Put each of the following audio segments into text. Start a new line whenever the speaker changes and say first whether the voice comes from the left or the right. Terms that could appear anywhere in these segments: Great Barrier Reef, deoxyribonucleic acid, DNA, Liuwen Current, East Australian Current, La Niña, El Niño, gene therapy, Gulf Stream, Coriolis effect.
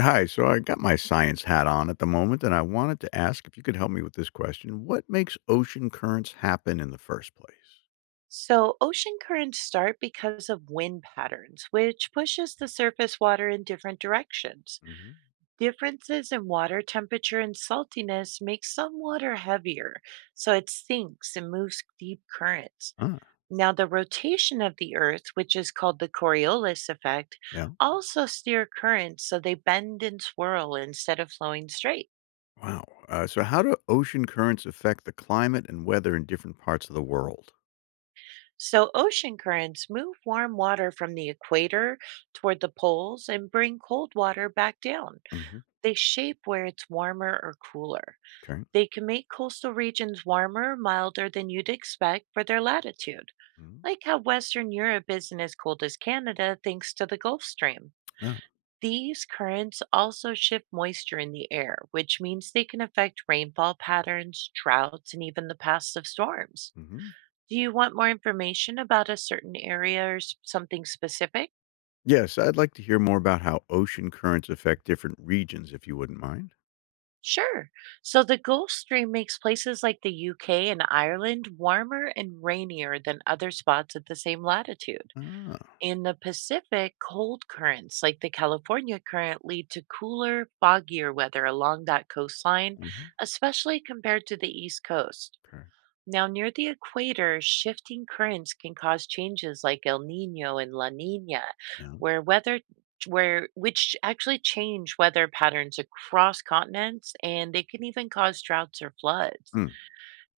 left: Hi, so I got my science hat on at the moment, and I wanted to ask if you could help me with this question. What makes ocean currents happen in the first place?
right: So, ocean currents start because of wind patterns, which pushes the surface water in different directions.
left: Hmm.
right: Differences in water temperature and saltiness make some water heavier, so it sinks and moves deep currents.
left: Ah,
right: Now, the rotation of the Earth, which is called the Coriolis effect,
left: yeah.
right: also steer currents so they bend and swirl instead of flowing straight.
left: Wow. So, how do ocean currents affect the climate and weather in different parts of the world?
right: So, ocean currents move warm water from the equator toward the poles and bring cold water back down.
left: Hmm.
right: They shape where it's warmer or cooler.
left: Okay.
right: They can make coastal regions warmer, milder than you'd expect for their latitude,
left: Hmm.
right: like how Western Europe isn't as cold as Canada thanks to the Gulf Stream.
left: Oh.
right: These currents also shift moisture in the air, which means they can affect rainfall patterns, droughts, and even the paths of storms.
left: Hmm.
right: Do you want more information about a certain area or something specific?
left: Yes, I'd like to hear more about how ocean currents affect different regions, if you wouldn't mind.
right: Sure. So the Gulf Stream makes places like the UK and Ireland warmer and rainier than other spots at the same latitude.
left: Ah.
right: In the Pacific, cold currents like the California current lead to cooler, foggier weather along that coastline,
left: Uh-huh.
right: especially compared to the East Coast.
left: Okay.
right: Now, near the equator, shifting currents can cause changes like El Nino and La Nina,
left: Yeah.
right: where weather where which actually change weather patterns across continents, and they can even cause droughts or floods.
left: Hmm.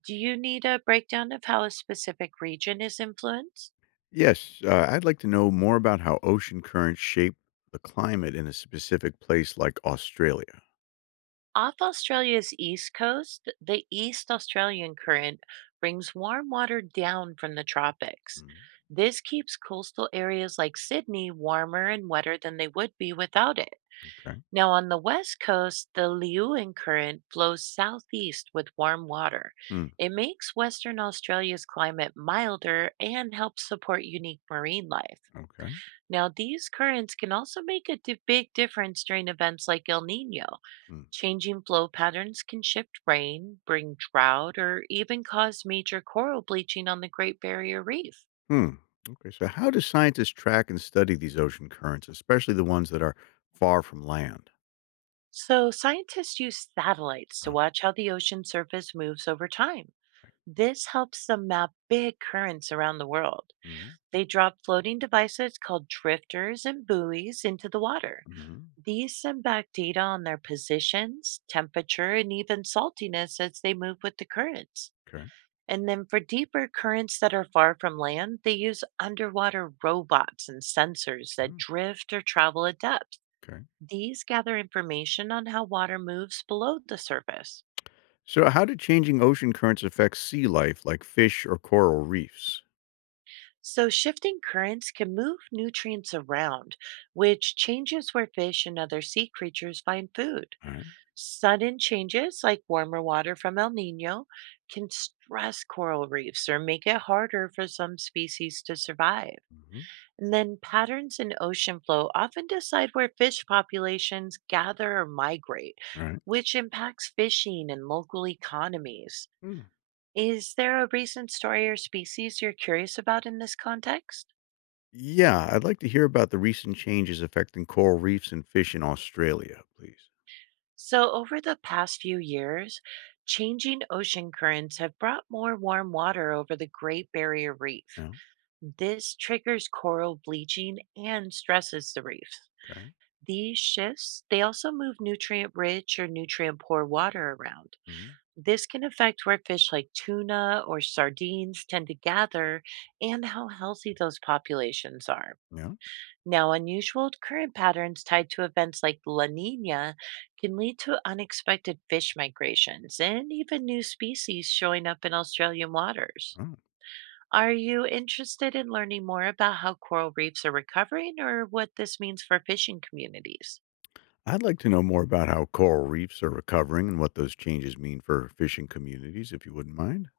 right: Do you need a breakdown of how a specific region is influenced?
left: Yes, I'd like to know more about how ocean currents shape the climate in a specific place like Australia.
right: Off Australia's east coast, the East Australian current brings warm water down from the tropics.
left: Mm,
right: This keeps coastal areas like Sydney warmer and wetter than they would be without it.
left: okay.
right: Now, on the west coast, the Liuwen Current flows southeast with warm water.
left: Mm,
right: It makes Western Australia's climate milder and helps support unique marine life.
left: okay.
right: Now, these currents can also make a big difference during events like El Nino.
left: Mm,
right: Changing flow patterns can shift rain, bring drought, or even cause major coral bleaching on the Great Barrier Reef.
left: hmm. Okay. So, how do scientists track and study these ocean currents, especially the ones that are far from land?
right: So, scientists use satellites to
left: Oh,
right: watch how the ocean surface moves over time.
left: okay.
right: This helps them map big currents around the world.
left: Hmm.
right: They drop floating devices called drifters and buoys into the water.
left: Hmm.
right: These send back data on their positions, temperature, and even saltiness as they move with the currents.
left: Okay.
right: And then for deeper currents that are far from land, they use underwater robots and sensors that
left: Oh,
right: drift or travel at depth.
left: okay.
right: These gather information on how water moves below the surface.
left: So, how do changing ocean currents affect sea life, like fish or coral reefs?
right: So, shifting currents can move nutrients around, which changes where fish and other sea creatures find food.
left: All right.
right: Sudden changes, like warmer water from El Nino, can stress coral reefs or make it harder for some species to survive.
left: Mm-hmm.
right: And then, patterns in ocean flow often decide where fish populations gather or migrate,
left: All right.
right: which impacts fishing and local economies.
left: Hmm.
right: Is there a recent story or species you're curious about in this context?
left: Yeah, I'd like to hear about the recent changes affecting coral reefs and fish in Australia, please.
right: So, over the past few years, changing ocean currents have brought more warm water over the Great Barrier Reef.
left: Yeah.
right: This triggers coral bleaching and stresses the reef.
left: Okay.
right: These shifts, they also move nutrient-rich or nutrient-poor water around.
left: Hmm.
right: This can affect where fish like tuna or sardines tend to gather and how healthy those populations are.
left: Yeah.
right: Now, unusual current patterns tied to events like La Nina can lead to unexpected fish migrations and even new species showing up in Australian waters.
left: Oh.
right: Are you interested in learning more about how coral reefs are recovering or what this means for fishing communities?
left: I'd like to know more about how coral reefs are recovering and what those changes mean for fishing communities, if you wouldn't mind.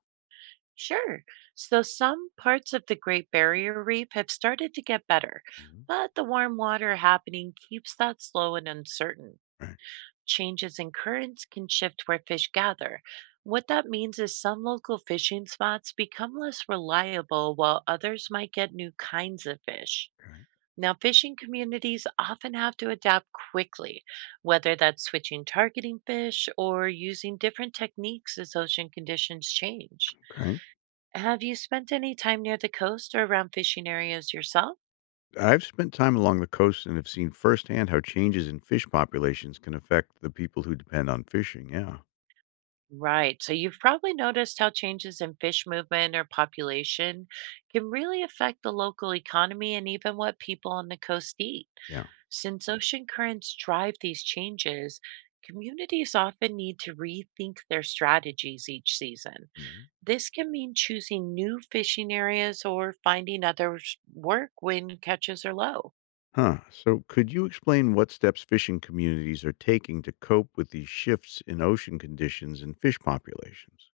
right: Sure. So, some parts of the Great Barrier Reef have started to get better,
left: Mhm.
right: but the warm water happening keeps that slow and uncertain.
left: Right.
right: Changes in currents can shift where fish gather. What that means is some local fishing spots become less reliable while others might get new kinds of fish.
left: Okay.
right: Now, fishing communities often have to adapt quickly, whether that's switching targeting fish or using different techniques as ocean conditions change.
left: Okay.
right: Have you spent any time near the coast or around fishing areas yourself?
left: I've spent time along the coast and have seen firsthand how changes in fish populations can affect the people who depend on fishing. Yeah.
right: Right. So you've probably noticed how changes in fish movement or population can really affect the local economy and even what people on the coast eat.
left: Yeah.
right: Since ocean currents drive these changes, communities often need to rethink their strategies each season.
left: Mm-hmm.
right: This can mean choosing new fishing areas or finding other work when catches are low.
left: Huh. So, could you explain what steps fishing communities are taking to cope with these shifts in ocean conditions and fish populations?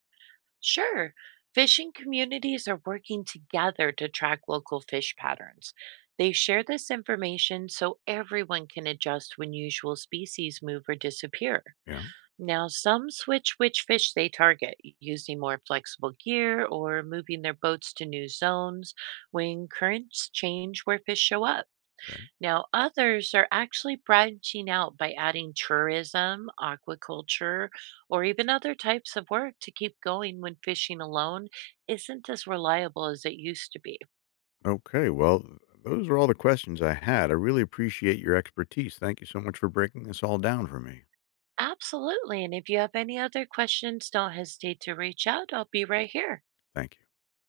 right: Sure. Fishing communities are working together to track local fish patterns. They share this information so everyone can adjust when usual species move or disappear.
left: Yeah.
right: Now, some switch which fish they target using more flexible gear or moving their boats to new zones when currents change where fish show up.
left: Okay.
right: Now, others are actually branching out by adding tourism, aquaculture, or even other types of work to keep going when fishing alone isn't as reliable as it used to be.
left: Okay. Well, those are all the questions I had. I really appreciate your expertise. Thank you so much for breaking this all down for me.
right: Absolutely. And if you have any other questions, don't hesitate to reach out. I'll be right here.
left: Thank you.